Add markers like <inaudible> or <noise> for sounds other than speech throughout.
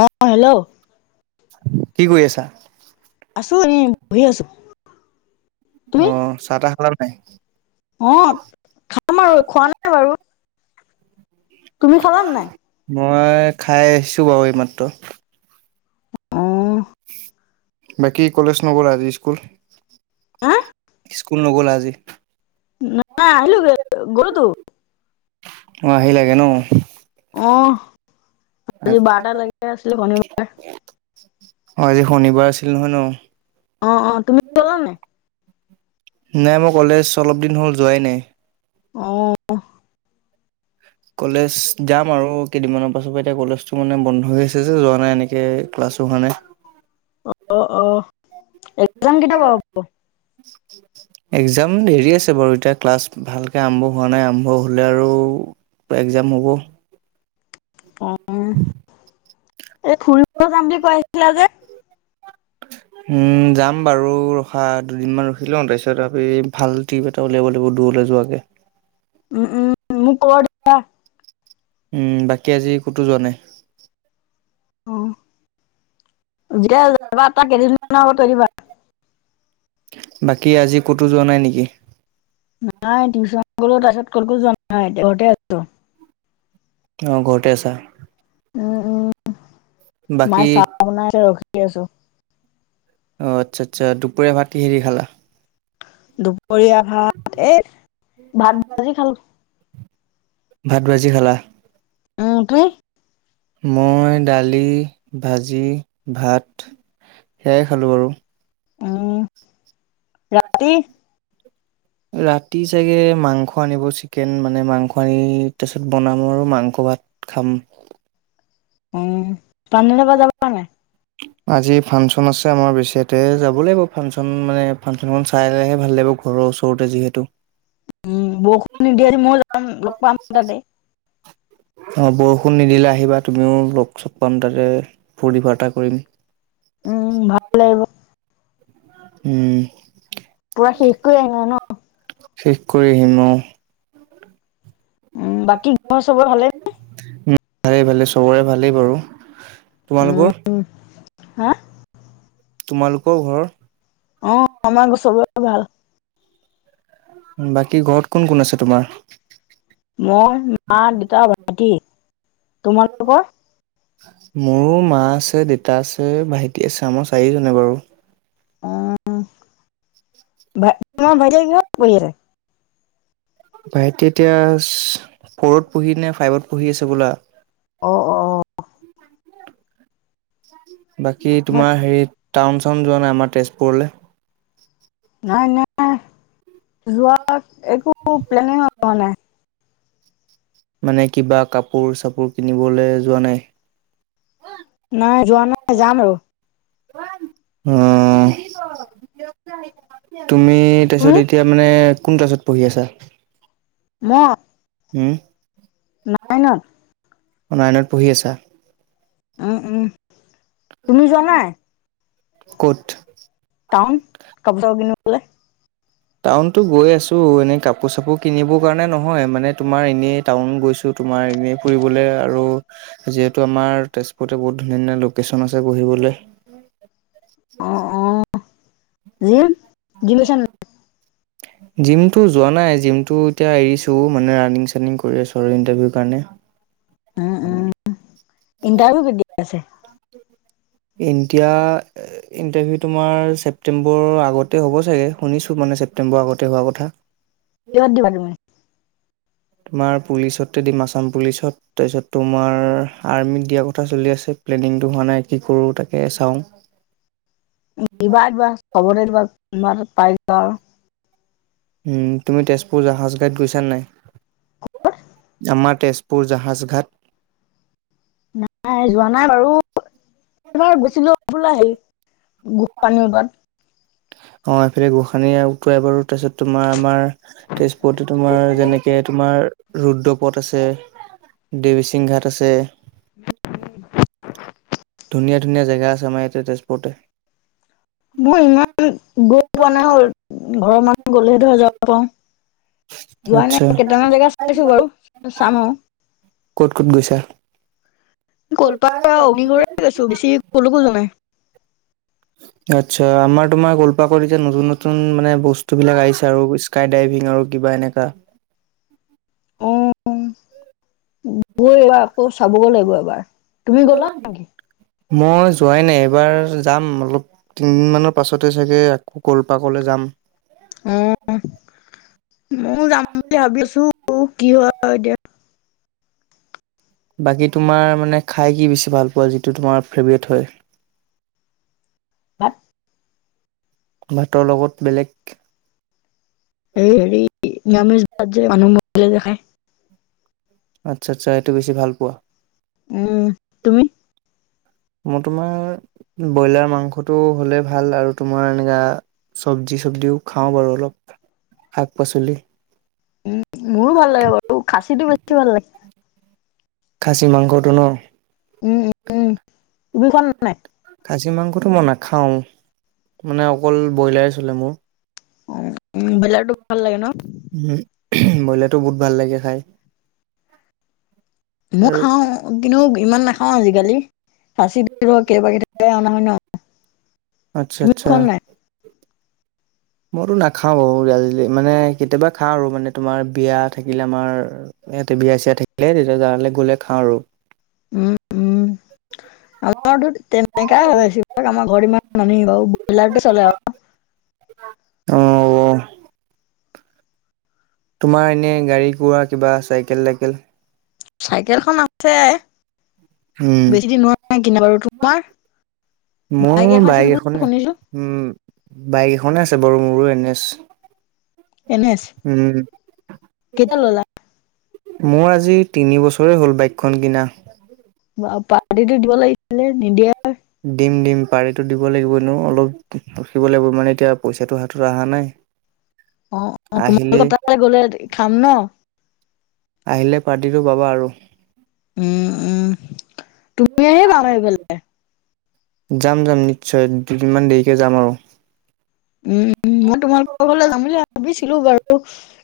অ hello কি কৰি আছা? <inaudible> বহি আছো। অ তুমি চাহ তাহ খালা উ <inaudible> অ খাম আৰু খোৱা নাই বাৰু তুমি খালা নে নাই? মই খাই আহিছোঁ বাৰু এইমাত্ৰ। অ বাকী কলেজ নগ'লা আজি স্কুল, হা স্কুল নগলা আজি? তো অ', আহিলাগে ন? অহ, আজি অ', বাৰটা লৈকে আছিলে, শনিবাৰ। অ', আজি শনিবাৰ আছিল নহয় ন? অ', অ', তুমি গ'লা নে নাই? নাই, মই কলেজ অলপ দিন হ'ল যোৱাই নাই। অহ। কলেজ যাম আৰু কেইদিনমানৰ পাছৰ পৰা, এতিয়া কলেজটো মানে বন্ধ হৈ আছে যে যোৱা নাই এনেকে ক্লাছো হোৱা নাই। অ', অ'। এক্সাম কেতিয়া বাৰু এক্সাম দেৰি আছে বাৰু এতিয়া ক্লাছ ভালকে আৰম্ভ হোৱা নাই, আৰম্ভ হ'লে আৰু এক্সাম হ'ব। অ'। উম, এই ফুৰিব যাম বুলি কৈ আছিলা যে উম যাম বাৰু, ৰখা দুদিনমান ৰখি লোৱা, তাৰপিছত আমি ভাল ট্ৰিপ এটা উলিয়াব লাগিব দূৰলৈ যোৱাকে। উম, উম মোক কৈ দিবা। উম, বাকী আজি ক'তো যোৱা নাই? অহ। যেতিয়া যাবা, তাৰ কেইদিনমান আগত কৈ দিবা। বাকী আজি ক'তো যোৱা নাই নেকি? নাই টিউচন গলোঁ তাৰছত কলকো যোৱানাই ঘৰতে আছোঁ। অ' ঘৰতে আছা? উম উম মায়ে বাকী চা <unintelligible> কে আছোঁ। অ' আচ্ছা আচ্ছা, দুপৰীয়া ভাত কিহেদি খালা? দুপৰীয়া ভাত, এই ভাত ভাঁজি খালোঁ। ভাত ভাজি খালা? উম তুমি মই দালি, ভাঁজি, ভাত সেয়াই খালোঁ আৰু। <inaudible> উম ৰাতি <inaudible> ৰাতি চাগে মাংস আনিব চিকেন, মানে মাংস আনি, তাৰ পিছত বনাব আৰু মাংস ভাত খাম। উ পানী ল'ব যাবা নে নাই? আজি ফাংচন আছে আমাৰ <unintelligible> যাব লাগিব ফাংচন মানে ফাংচনখন চাই আহিলে হে ভাল লগিব, ঘৰৰ ওচৰতে যিহেতু। উম <inaudible> ষুণ নিদিলে আহিবা তুমিও লগ-চগ পাম তাতে, ফূৰ্তি-ফাৰ্তা কৰিম। উম ভাল লাগিব উম। পোৰা শেষ কৰি আহিলা ন? শেষ কৰি আহিম অ। উম, বাকী ঘৰৰ চবৰে ভালেই নে? উম, ভালেই ভালেই চবৰে ভালেই বাৰু। তোমালোকৰ? উম হা? তোমালোকৰ ঘৰ? অ' আমাৰ ঘৰ চবৰে ভাল। উম, বাকী ঘৰত কোন কোন আছে তোমাৰ? মই, মা, দেতা, ভাইটি। তোমালোকৰ? মোৰো মা আছে, দেতা আছে, ভাইটি আছে, আমাৰো চাৰি জনেই বাৰু। <unintelligible> তোমাৰ ভাইটিয়ে কিহত পঢ়ি আছে? ভাইটি এতিয়া, ফ'ৰত পঢ়ি নে ফাইভত পঢ়ি আছে হ'বলা। অ অ অ। বাকী তোমাৰ হেৰীত টাউন চাউন যোৱা নাই আমাৰ তেজপুৰলে? নাই, নাই। <inaudible> মানে কিবা কাপোৰ চাপোৰ কিনিবলে যোৱা নাই? নাই, যোৱা নাই, যাম আৰু। অ। <unintelligible> তুমি তুমি তাৰপিছত এতিয়া মানে কোন ক্লাছত পঢ়ি আছা? মই? উম। নাইনত। নাইনত পঢ়ি আছা? <inaudible> তুমি যোৱা নাই? ক'ত? টাউন, কাপোৰ চাপোৰ কিনিবলে? টাউনতো গৈ আছোঁ, এনেই কাপোৰ চাপোৰ কিনিবৰ কাৰণে নহয়, মানে তোমাৰ এনেই টাউন গৈছোঁ তোমাৰ এনেই ফুৰিবলৈ আৰু যিহেতু আমাৰ তেজপুৰতে বহুত ধুনীয়া ধুনীয়া লোকেশ্যন আছে বহিবলৈ। অ অ <unintelligible> জিম, <unintelligible> জিমটো যোৱা নাই, জিমটো এতিয়া এৰিছোঁ, মানে ৰানিং চানিং কৰি আছোঁ আৰু ইণ্টাৰভিউৰ কাৰণে। উম, উম। ইণ্টাৰভিউ কেতিয়া আছে? <unintelligible> ইণ্টাৰভিউ তোমাৰ ছেপ্টেম্বৰৰ আগতে হ'ব চাগে, শুনিছোঁ মানে ছেপ্টেম্বৰৰ আগতে হোৱা কথা। কিহত দিবা তুমি? তোমাৰ পুলিচতো দিম, আছাম পুলিচত। তাৰপিছত তোমাৰ আৰ্মিত দিয়াৰ কথা চলি আছে, প্লেনিংটো হোৱা নাই। কি কৰোঁ তাকে চাওঁ। দিবা দিবা, সবতে দিবা। <inaudible> উম, তুমি তেজপুৰ জাহাজ ঘাট গৈছা নাই? <inaudible> মাৰ তেজপুৰ জাহাজঘাট? নাই, যোৱা নাই বাৰু এবাৰ গৈছিলো <unintelligible> হেৰি <inaudible> অ', এইফালে গোঁসানি উটুৱাই বাৰু, তাছত তোমাৰ আমাৰ তেজ <unintelligible> তোমাৰ যেনেকে তোমাৰ ৰুদ্ৰক পথ আছে, দেৱীচিং‌ ঘাট আছে ধুনীয়া ধুনীয়া জেগা আছে আমাৰ ইয়াতে তেজপুৰতে। মই ইমান গৈ পোৱা নাই, ঘৰৰ মানুহ গ'লেহে ধৰ যাব পাওঁ। যোৱা আচ্ছা। নাই, কেটামান জেগা চাইছো বাৰু, চাম আও। ক'ত ক'ত গৈছা? <unintelligible> অগ্নিগড় গৈছো, বেছি কলকো‌ যোৱা নাই। আচ্ছা, আমাৰ তোমাৰ কলপাৰ্কত এতিয়া নতুন নতুন মানে বস্তুবিলাক আহিছে আৰু স্কাই ড্ৰাইভিং আৰু কিবা এনেকা। <inaudible> অ <unintelligible> আকৌ চাবগৈ লাগিব এবাৰ, তুমি গ'লা নেকি? মই যোৱাই নাই, এইবাৰ যাম অলপ, তিনদিনমানৰ পাছতে চাগে আকৌ ক'লপাৰ্কলৈ যাম। অ', ময়ো যাম বুলি ভাৱি আছোঁ, কি হয় এতিয়া। বাকী তোমাৰ মানে খাই কি বেছি ভাল পোৱা, যিটো তোমাৰ ফেভাৰেট হয়? ভাত ভাতৰ লগত বেলেগ এই হেৰি নিৰামিষ ভাত যে, মানুহ মৰিলে যে খায় আচ্ছা, আচ্ছা। এইটো বেছি ভাল পোৱা? উম। তুমি মই তোমাৰ ব্ৰইলাৰ মাংসটো হ'লে ভাল। আৰু তোমাৰ এনেকা চবজি-থবজিও খাওঁ বাৰু। অলপ শাক-পাচলি উম, মোৰো ভাল লাগে বাৰু। খাছিটো বেছি ভাল লাগে। খাছি মাংসটো ন? উম, উম, তুমি খোৱা নে নাই? খাছি মাংস এই টো মই নাখাওঁ, মানে অকল বইলাৰ এ চলে মোৰ। অ, বইলাৰ টো ভাল লাগে ন? উম বইলাৰ টো বহুত ভাল লাগে খায়। মই খাওঁ, কিন্তু ইমান নাখাওঁ আজি কালি, খাচী টো কেতিয়াবা কেতিয়াবা হে অনা হয় ন। আচ্ছা, তুমি আচ্ছা। খোৱা নে নাই? মই টো নাখাওঁ বাৰু মানে কেতিয়াবা খাওঁ আৰু মানে তোমাৰ বিয়া থাকিলে আমাৰ ইয়াতে বিয়া-চিয়া থাকিলে খাওঁ আৰু। <unintelligible> আমাৰটো তেনেকুৱা হয বেছিভাগ, আমাৰ ঘৰত ইমান নানে বাৰু বইলাৰটো চলে আৰু। অ'। তোমাৰ এনে গাড়ী-গোৰা কিবা চাইকেল -তাইকেল‌? চাইকেল খন আছে উম, বেছি দিন হোৱা নাই কিনা বাৰু। তোমাৰ? মোৰ বাইক‌ এখন আছিল বাইক বুলি এখনে শুনিছোঁ। উম, বাইক এখনে আছে মোৰো এন এছ। এন এছ, উম, কেতিয়া‌ ল'লা? মোৰ আজি তিনি বছৰয়ে হ'ল বাইক খন কিনা। বাহ পাৰ্টীটো দিব লাগিছিল, নিদিয়াই‌। দিম দিম পাৰ্টিটো দিব লাগিব এনেও অলপ ৰখিব লাগিব মানে এতিয়া পইচাটো হাতত অহা নাই। অ' অ' আহিলে তোমালোকৰ তাল্ গ'লে খাম ন। আহিলে পাৰ্টিটো পাবা আৰু। উম উম। তুমি আহিবা আমাৰ এইফালে <unintelligible> যাম যাম নিশ্চয়, দুদিনমান দেৰিকে যাম আৰু। উম। উম মই তোমালোকৰ ঘৰলে যাম বুলি ভাবিছিলোঁ বাৰু,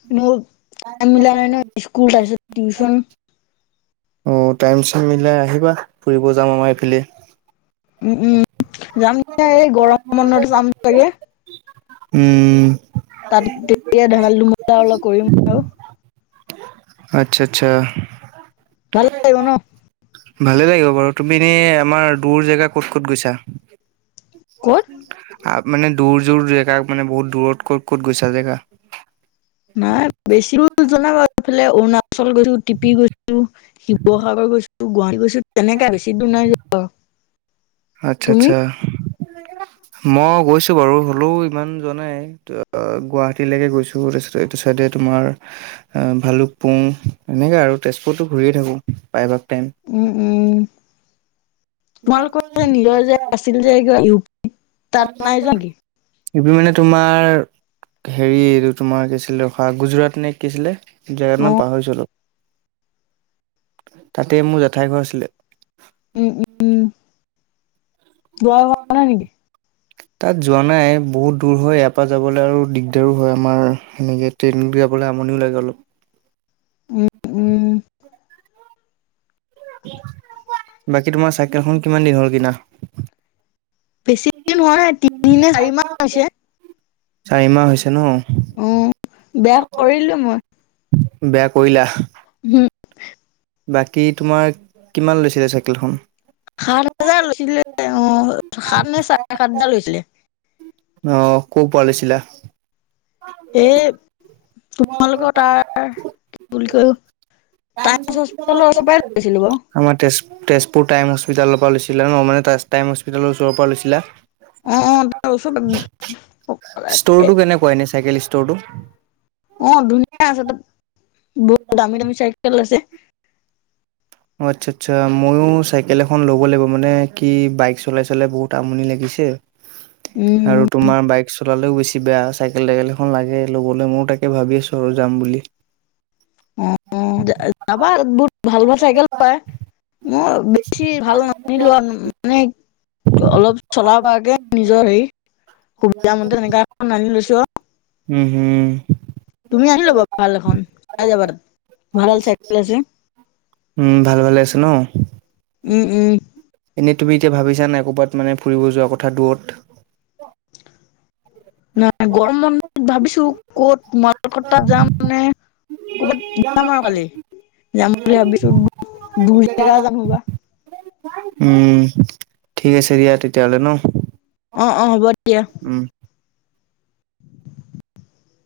কিন্তু টাইম মিলা নাই নহয় স্কুল তাৰ পিছত টিউচন। অ' টাইম-চাইম মিলাই আহিবা, ফুৰিব যাম আমাৰ এইফালে। উম উম যাম দিয়া এই গৰম বন্ধ মানত যাম চাগে, উম, তাত তেতিয়া ধেমালি ধমলা অলপ কৰিম আৰু। আচ্ছা আচ্ছা। ভাল লাগিব ন? ভালে লাগিব বাৰু তুমি এনে আমাৰ দুৰ জেগা ক'ত ক'ত গৈছা? ক'ত আ মানে দূৰ জোৰ জেগা মানে বহুত দূৰত ক'ত ক'ত গৈছা জেগা? নাই বেছি দূৰ যোৱা নাই বাৰু এইফালে অৰুনাচল চল গৈছোঁ টিপি গৈছোঁ। শিৱসাগৰ গৈছোঁ, গুৱাহাটী গৈছোঁ। তেনেকে আৰু বেছি দূৰ নাই যোৱা আৰু। আচ্ছা, আচ্ছা। মই গৈছোঁ বাৰু। হ'লেও ইমান যোৱা নাই। গুৱাহাটীলৈকে গৈছোঁ। তাৰপিছতে, এইটো চাইডে তোমাৰ, ভালুকপুং এনেকে, আৰু তেজপুৰতো ঘূৰিয়েই থাকোঁ প্ৰায়ভাগ টাইম উম, উম। তোমালোকৰ যে নিজৰ যে আছিল যে ইউ পি। তাত নাই যোৱা নেকি ইউ পি মানে তোমাৰ হেৰি এইটো তোমাৰ কি আছিল ৰখা গুজৰাট নে কি আছিলে। জেগাত অ নাম পাহৰিছিললো <inaudible> তাতে মোৰ জেঠাই ঘৰ আছিলে উম উম <inaudible> দুৱাৰ <unintelligible> নাই নেকি? তাত যোৱা নাই বহুত দুৰ হয় ইয়াৰ পৰা যাবলৈ আৰু দিগদাৰো হয় আমাৰ সেনেকে ট্ৰেইনত যাবলে আমনি লাগে অলপ উম, উম। বাকি তোমাৰ চাইকেলখন কিমানদিন হ'ল কিনা বেছিদিন হোৱা নাই তিনিমাহ বা চাৰিমাহ হৈছে চাৰিমাহ হৈছে ন? অ বেয়া কৰিলোঁ মই বেয়া কৰিলা? <inaudible> বাকি তোমাৰ কিমান লৈছিলে চাইকেলখন সাত হাজাৰ লৈছিলে উ সাত নে সাতহাজাৰ হৈছিলে অ', ক'ৰ পৰা লৈছিলা? এই তোমালোকৰ তাৰ কি বুলি কয় টাইমছ <inaudible> হস্পিতালৰ পৰাই লৈছিলো বাৰু আমাৰ তেজ তেজপুৰ টাইম হস্পিটালৰ পৰা লৈছিলা ন মানে টাইম হস্পিটালৰ ওপৰৰ পৰা লৈছিলা অ তাৰ ওচৰৰ পৰাই <inaudible> ষ্ট'ৰটো কেনেকুৱা এনে চাইকেল ষ্ট'ৰটো উ <inaudible> অ ধুনীয়া আছে তাত বহুত দামী দামী চাইকেল আছে অ, আচ্ছা আচ্ছা, মই ও চাইকেল এখন ল'ব লাগিব, মানে কি বাইক চলাই চলাই বহুত আমনি লাগিছে উম আৰু তোমাৰ বাইক চলালেও বেছি কিবা চাইকেল টাইকেল এখন লাগে ল'বলৈ ময়ো তাকে ভাবি আছো আৰু যাম বুলি <inaudible> ভাল ভাল চাইকেল পায়, মই বেছি ভাল নানিলো আৰু মানে অলপ চলাব পৰাকে নিজৰ হেৰি, সুবিধামতে এনেকুৱা এখন আনি লৈছোঁ আ উম হুম। তুমি আনি লবা ভাল এখন <inaudible> উম ভাল ভালে আছে ন? উম উম! এনেই তুমি এতিয়া ভাবিছা নাই ক'ৰবাত মানে ফুৰিব যোৱাৰ কথা দূৰত? নাই গৰম বন্ধত ভাবিছো ক'ত <unintelligible> যাম নে, ক'বাত যাম আৰু কালি। যাম বুলি ভাবিছো দূৰ জেগা যাম <unintelligible> উম ঠিক আছে দিয়া তেতিয়াহলে ন? অ অ হ'ব দিয়া। উম। <inaudible>